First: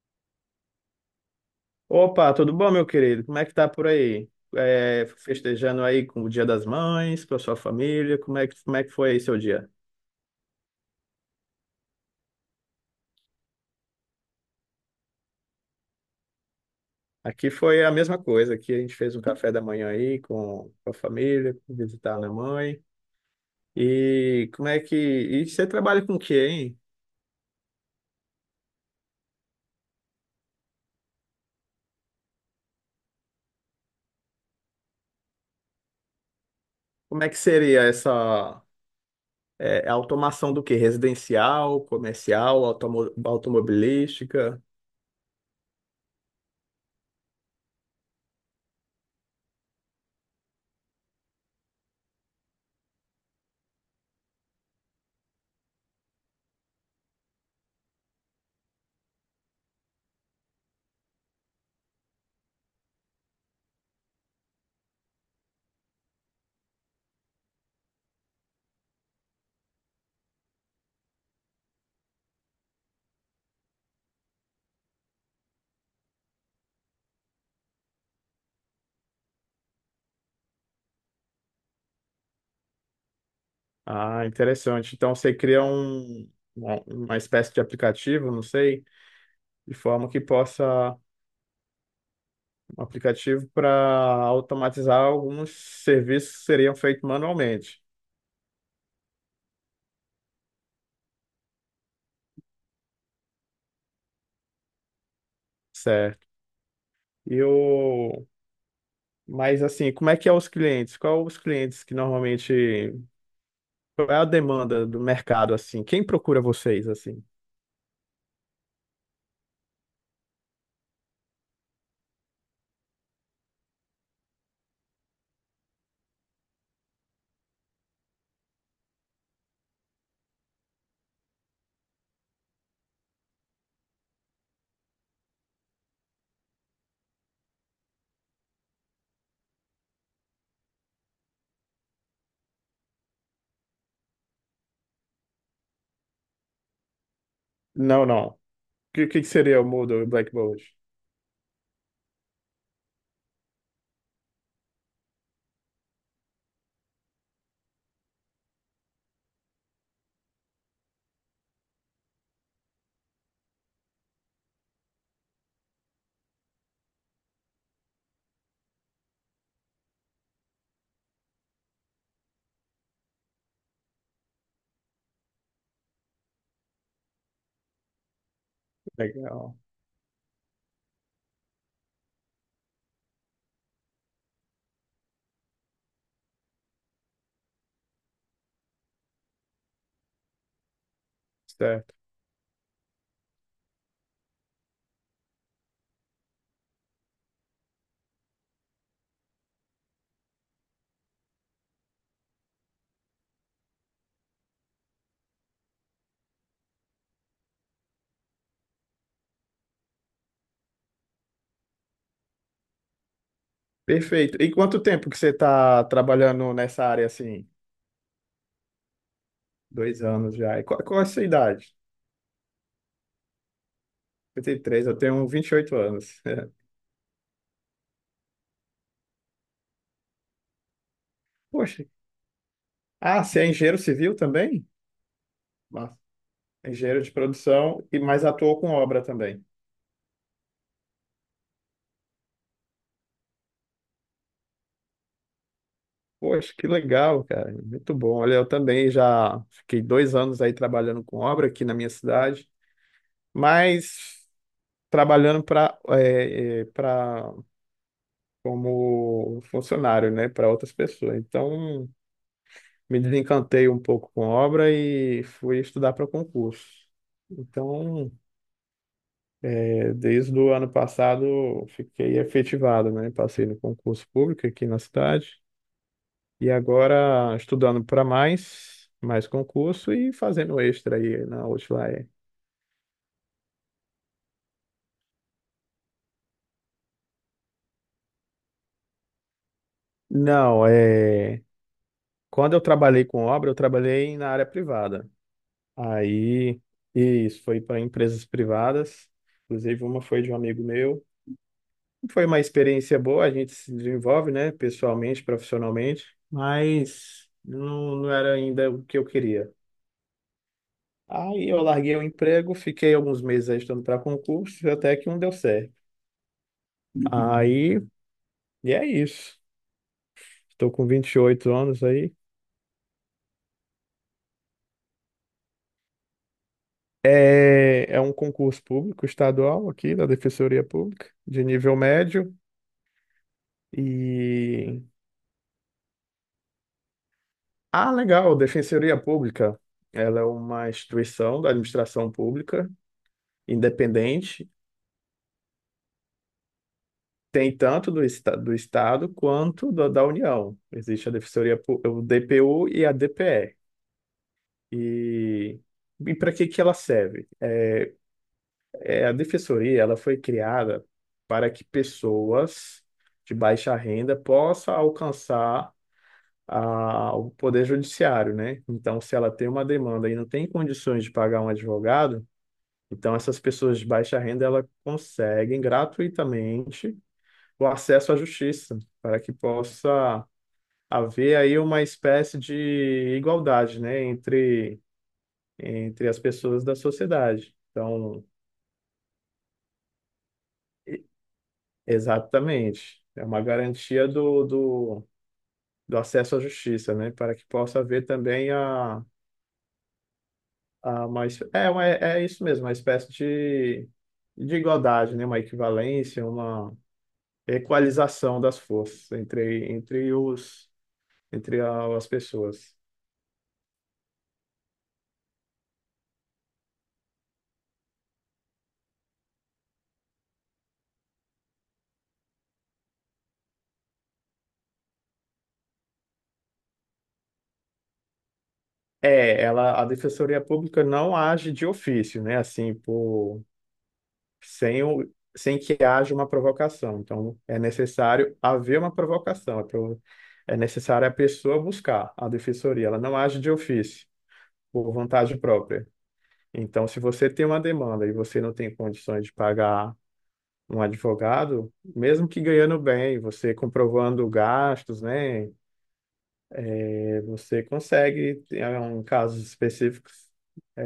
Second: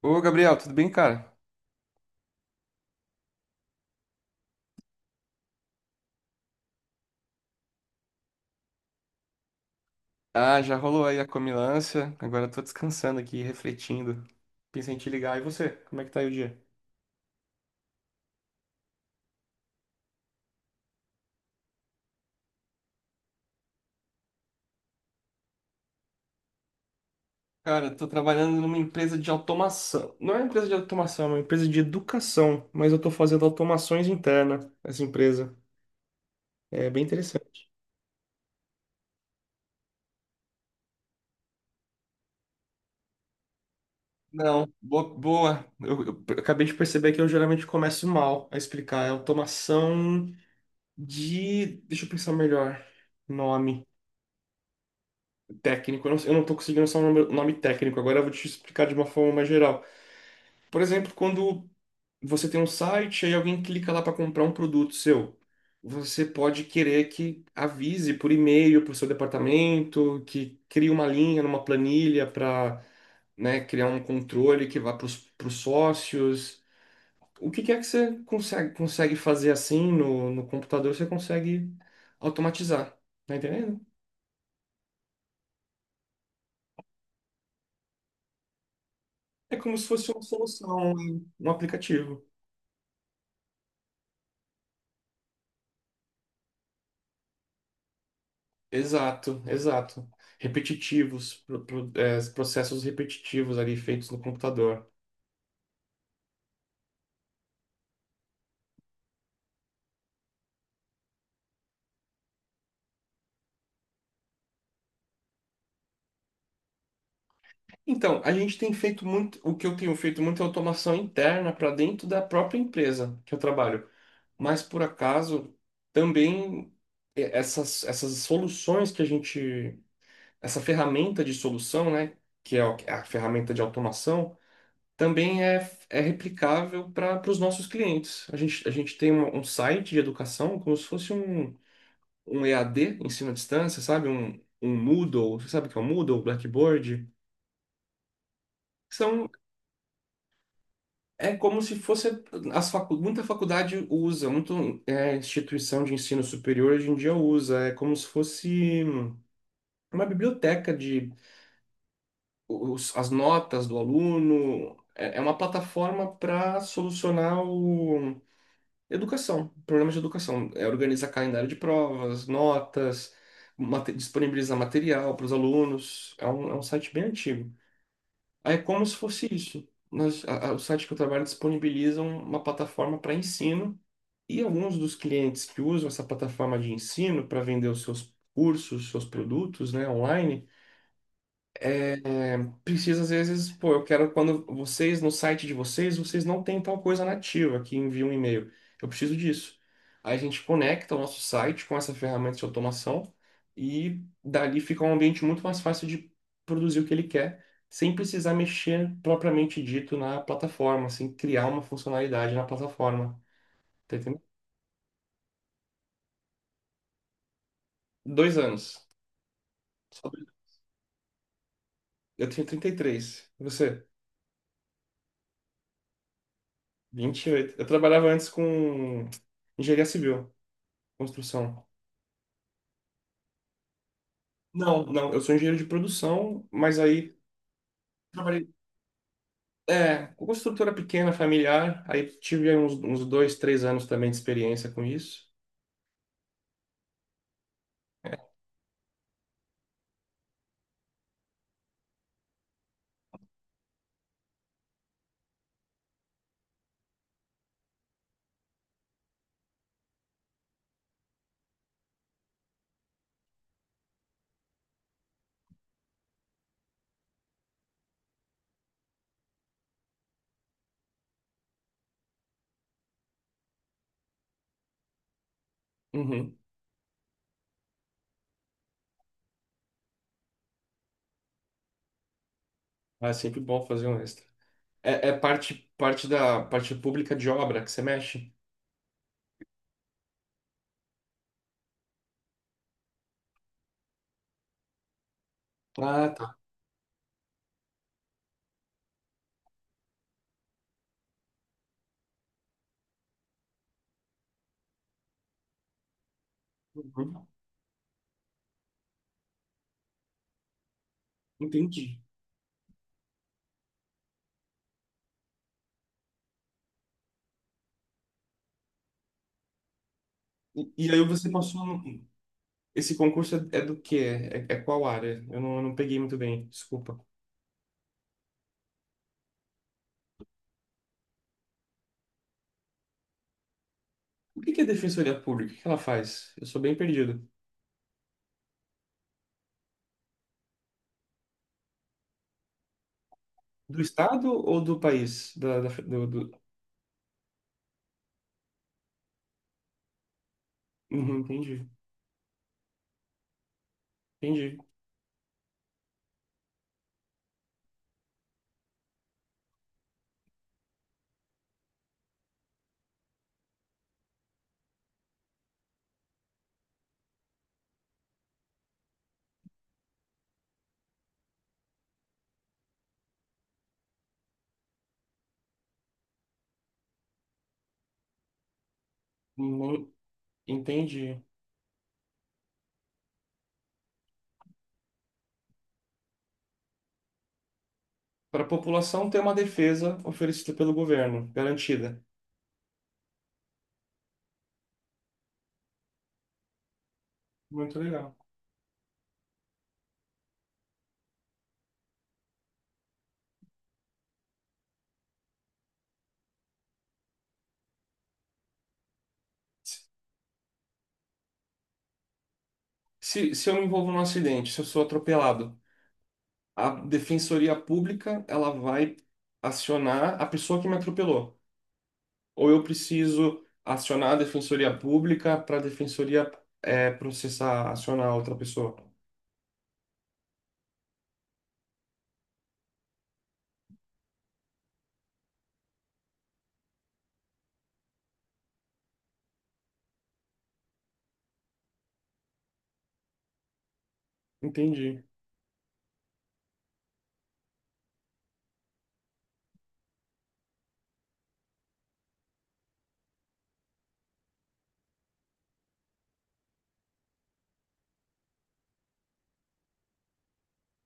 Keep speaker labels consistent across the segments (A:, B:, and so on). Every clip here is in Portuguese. A: Ô, Gabriel, tudo bem, cara?
B: Opa, tudo bom, meu querido? Como é que tá por aí? Festejando aí com o Dia das Mães, com a sua família, como é que foi aí seu dia?
A: Ah, já rolou aí a comilança. Agora eu tô descansando aqui, refletindo. Pensei em te ligar. E você? Como é que tá aí o dia?
B: Aqui foi a mesma coisa, aqui a gente fez um café da manhã aí com a família, visitar a minha mãe. E como é que... E você trabalha com o quê, hein?
A: Cara, eu tô trabalhando numa empresa de automação. Não é uma empresa de automação, é uma empresa de educação. Mas eu tô fazendo automações internas nessa empresa. É bem
B: Como é que
A: interessante.
B: seria essa automação do quê? Residencial, comercial, automobilística?
A: Não, boa. Eu acabei de perceber que eu geralmente começo mal a explicar. É automação de. Deixa eu pensar melhor. Nome técnico, eu não tô conseguindo só o nome técnico, agora eu vou te explicar de uma forma mais geral. Por exemplo, quando você tem um site e alguém clica lá para comprar um produto seu, você pode querer que avise por e-mail para o seu departamento, que crie uma linha numa planilha para, né, criar um controle que vá para os sócios. O que que é que você consegue, consegue fazer assim no computador, você consegue automatizar, tá entendendo?
B: Ah, interessante. Então você cria um, uma espécie de aplicativo, não sei
A: É
B: de
A: como se
B: forma
A: fosse
B: que
A: uma solução,
B: possa
A: um aplicativo.
B: um aplicativo para automatizar alguns serviços que seriam feitos manualmente,
A: Exato, exato. Repetitivos, processos repetitivos ali feitos no computador.
B: certo? E o mas assim, como é que é os clientes? Qual os clientes que normalmente qual é a demanda do mercado assim? Quem procura vocês assim?
A: Então, a gente tem feito muito, o que eu tenho feito muito é automação interna para dentro da própria empresa que eu trabalho. Mas por acaso, também é, essas soluções que a gente, essa ferramenta de solução, né, que é a ferramenta de automação, também é, é replicável para os nossos clientes. A gente tem um site de educação como se fosse um EAD, ensino à distância, sabe? Um Moodle, você sabe o que é um Moodle, um Blackboard?
B: Não, não. O que que
A: São,
B: seria o Moodle e o Blackboard?
A: é como se fosse, muita faculdade usa, muita é, instituição de ensino superior hoje em dia usa, é como se fosse uma biblioteca de os, as notas do aluno, é, é uma plataforma para solucionar o... Educação, problemas de educação, é organizar calendário de provas, notas, disponibilizar material para os alunos. É um site bem antigo. É como se fosse
B: Legal,
A: isso. Nós, o site que eu trabalho disponibiliza uma plataforma para ensino e alguns dos clientes que usam essa plataforma de ensino para vender os seus cursos, seus produtos, né, online,
B: certo.
A: precisa, às vezes, pô, eu quero quando vocês, no site de vocês, vocês não têm tal coisa nativa que envia um e-mail. Eu preciso disso. Aí a gente conecta o nosso site com essa ferramenta de automação e dali fica um ambiente muito mais fácil de produzir o que ele quer, sem precisar mexer propriamente dito na plataforma, sem criar uma funcionalidade na plataforma. Tá entendendo?
B: Perfeito. E quanto tempo que você está trabalhando nessa área assim?
A: Dois anos.
B: Dois
A: Só dois-
B: anos já. E qual é a sua idade?
A: Eu tenho 33. E três. E você?
B: Trinta e três. Eu tenho 28 anos.
A: 28. Eu trabalhava antes com engenharia civil, construção.
B: Poxa, ah, você é engenheiro civil também?
A: Não, não, eu sou engenheiro de
B: Mas
A: produção, mas
B: engenheiro de
A: aí
B: produção e mais
A: trabalhei
B: atuou com obra também.
A: é, com construtora pequena, familiar, aí tive aí uns, uns dois, três anos também de experiência com isso.
B: Poxa, que legal, cara. Muito bom. Olha, eu também já fiquei dois anos aí trabalhando com obra aqui na minha cidade, mas trabalhando para como funcionário, né, para outras pessoas. Então, me desencantei um pouco com obra e fui estudar para concurso. Então, Desde o ano passado eu fiquei efetivado, né? Passei no concurso público aqui na cidade
A: Uhum.
B: e agora estudando para mais concurso e fazendo extra aí na Outlier.
A: Ah, é sempre bom fazer um extra. É, é parte, parte da parte pública de obra que você mexe?
B: Não, é... quando eu trabalhei com obra, eu trabalhei na área privada.
A: Ah, tá.
B: Aí isso foi para empresas privadas, inclusive uma foi de um amigo meu. Foi uma experiência boa, a gente se desenvolve, né? Pessoalmente, profissionalmente,
A: Uhum.
B: mas não, não era ainda o que eu queria. Aí eu larguei
A: Entendi.
B: o emprego, fiquei alguns meses aí estudando para concurso, até que um deu certo. Aí, e é isso. Estou com
A: E aí
B: vinte e
A: você
B: oito
A: passou.
B: anos
A: No-
B: aí.
A: Esse concurso é, é do quê? É, é qual área? Eu não peguei muito bem, desculpa.
B: É, é um concurso público estadual aqui da Defensoria Pública, de nível médio.
A: O que que é
B: E.
A: Defensoria Pública? O que ela faz? Eu sou bem perdido.
B: Ah, legal, Defensoria Pública. Ela é uma instituição da administração pública
A: Do estado
B: independente.
A: ou do país?
B: Tem tanto do, do Estado quanto da União. Existe a
A: Uhum,
B: Defensoria,
A: entendi,
B: Pú- o DPU e a
A: entendi,
B: DPE. E, e para que que ela serve? É, a defensoria, ela foi criada para que pessoas de baixa renda possam alcançar a, o poder judiciário, né? Então, se ela tem uma demanda e não tem condições de pagar um advogado, então essas pessoas de baixa renda, ela conseguem gratuitamente o acesso à justiça, para que
A: Mu-
B: possa
A: entendi.
B: haver aí uma espécie de igualdade, né, entre as pessoas da sociedade. Então,
A: Para a população ter uma defesa oferecida pelo
B: e-
A: governo, garantida.
B: exatamente, é uma garantia do, do acesso à justiça, né? Para que
A: Muito
B: possa haver
A: legal.
B: também a uma, é isso mesmo, uma espécie de igualdade, né? Uma equivalência, uma equalização das forças
A: Se,
B: entre os, as pessoas.
A: se eu me envolvo num acidente, se eu sou atropelado, a defensoria pública ela vai acionar a pessoa que me atropelou. Ou eu preciso acionar a defensoria pública para a defensoria eh, processar, acionar outra pessoa.
B: É, ela, a Defensoria Pública não age de ofício, né? Assim, por sem o, sem que haja uma provocação. Então, é necessário haver uma provocação, é necessário a pessoa buscar a defensoria, ela não age de ofício, por
A: Entendi,
B: vontade própria. Então, se você tem uma demanda e você não tem condições de pagar um advogado, mesmo que ganhando bem, você comprovando gastos, né, você consegue, em casos específicos,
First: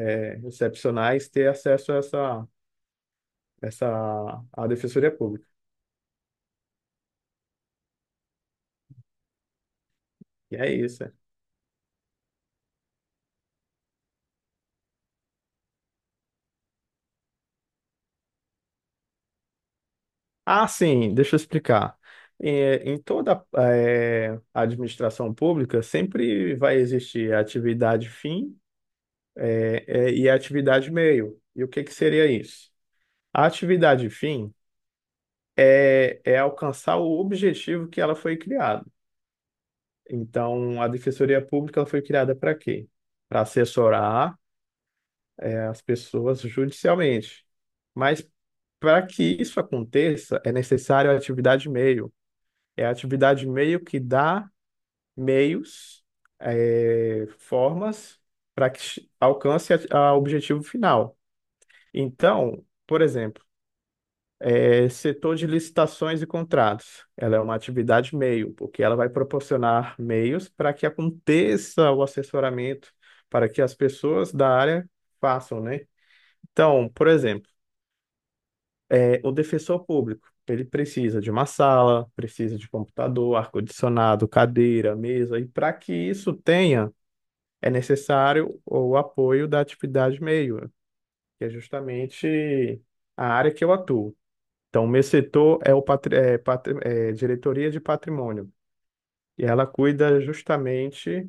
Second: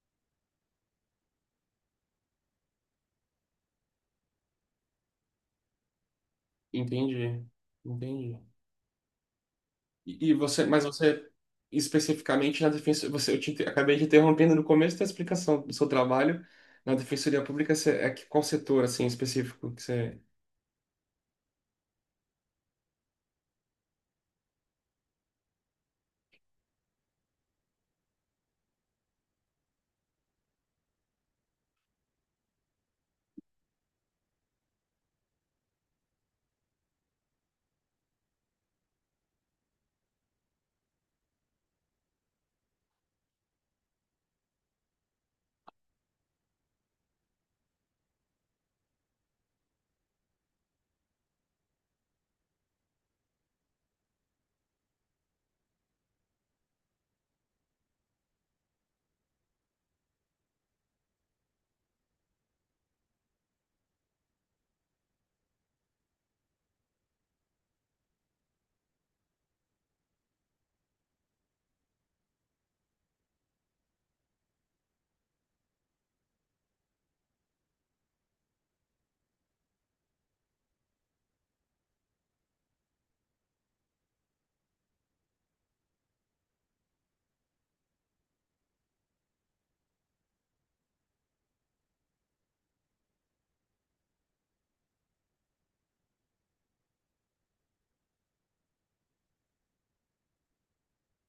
B: excepcionais, ter acesso a essa, à defensoria pública.
A: entendi, entendi. E
B: E
A: você,
B: é
A: mas
B: isso.
A: você especificamente na defensoria, você, acabei te interrompendo no começo da explicação do seu trabalho na Defensoria Pública, você, é que qual setor assim específico que você
B: Ah, sim, deixa eu explicar. Em toda administração pública sempre vai existir a atividade fim e a atividade meio. E o que que seria isso? A atividade fim é alcançar o objetivo que ela foi criada. Então, a Defensoria Pública ela foi criada para quê? Para assessorar as pessoas judicialmente. Mas para que isso aconteça, é necessário a atividade meio. É a atividade meio que dá meios, formas para que alcance o objetivo final. Então, por exemplo, setor de licitações e contratos, ela é uma atividade meio, porque ela vai proporcionar meios para que aconteça o assessoramento, para que as pessoas da área façam, né? Então, por exemplo, o defensor público, ele precisa de uma sala, precisa de computador, ar-condicionado, cadeira, mesa, e para que isso tenha é necessário o apoio da atividade meio, que é justamente a área que eu atuo. Então, o meu setor é o é, diretoria de patrimônio, e ela cuida justamente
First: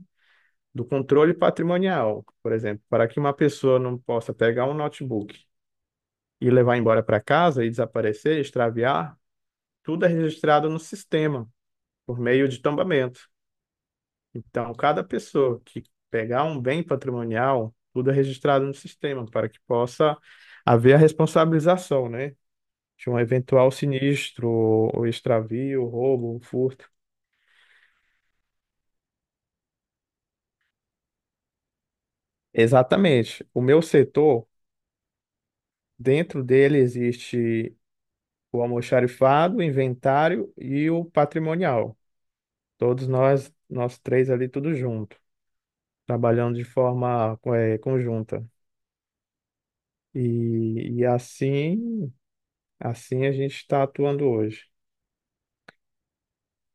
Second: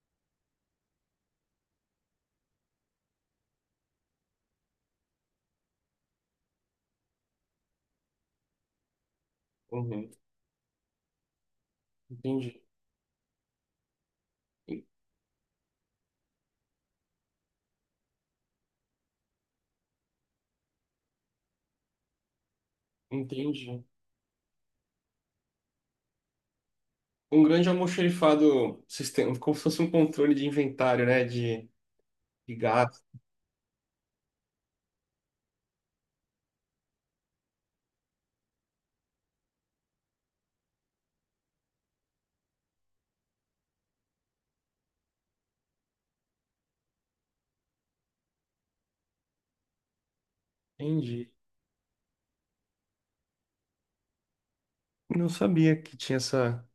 B: do controle patrimonial, por exemplo, para que uma pessoa não possa pegar um notebook e levar embora para casa e desaparecer, extraviar, tudo é
A: Uhum.
B: registrado no sistema, por meio de
A: Entendi.
B: tombamento. Então,
A: En-
B: cada pessoa que pegar um bem patrimonial, tudo é registrado no sistema para que possa haver a responsabilização, né? De um eventual
A: Entendi.
B: sinistro, ou extravio, roubo, furto.
A: Um grande almoxerifado sistema, como se fosse um controle de inventário, né, de gato.
B: Exatamente. O meu setor, dentro dele existe o almoxarifado, o inventário e o patrimonial. Todos nós, nós três ali, tudo junto, trabalhando de forma, conjunta. E
A: Entendi.
B: assim, assim a gente está atuando hoje.
A: Não sabia que tinha essa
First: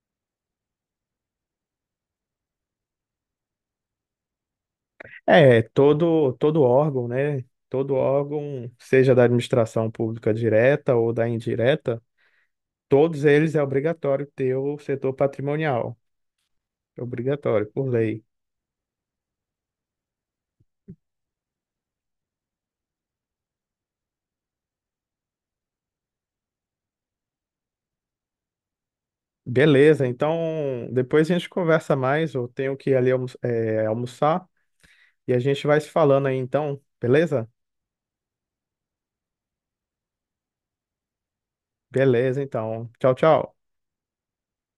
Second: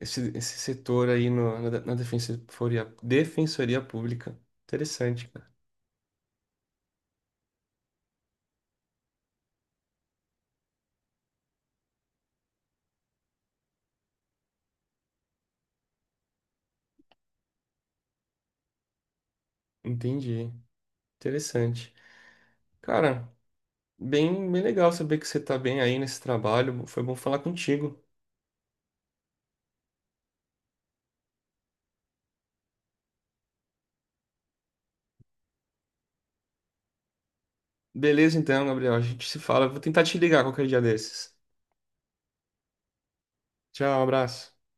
A: esse setor aí no, na Defensoria Pública. Interessante, cara.
B: É, todo órgão, né? Todo órgão, seja da administração pública direta ou da indireta, todos eles é obrigatório ter o setor patrimonial. É obrigatório, por lei.
A: Entendi. Interessante. Cara, bem legal saber que você tá bem aí nesse trabalho. Foi bom falar contigo.
B: Beleza, então depois a gente conversa mais. Eu tenho que ir ali almoçar e a gente vai se falando aí então, beleza?
A: Beleza, então, Gabriel. A gente se fala. Vou tentar te ligar qualquer dia desses.
B: Beleza, então. Tchau, tchau.
A: Tchau, abraço.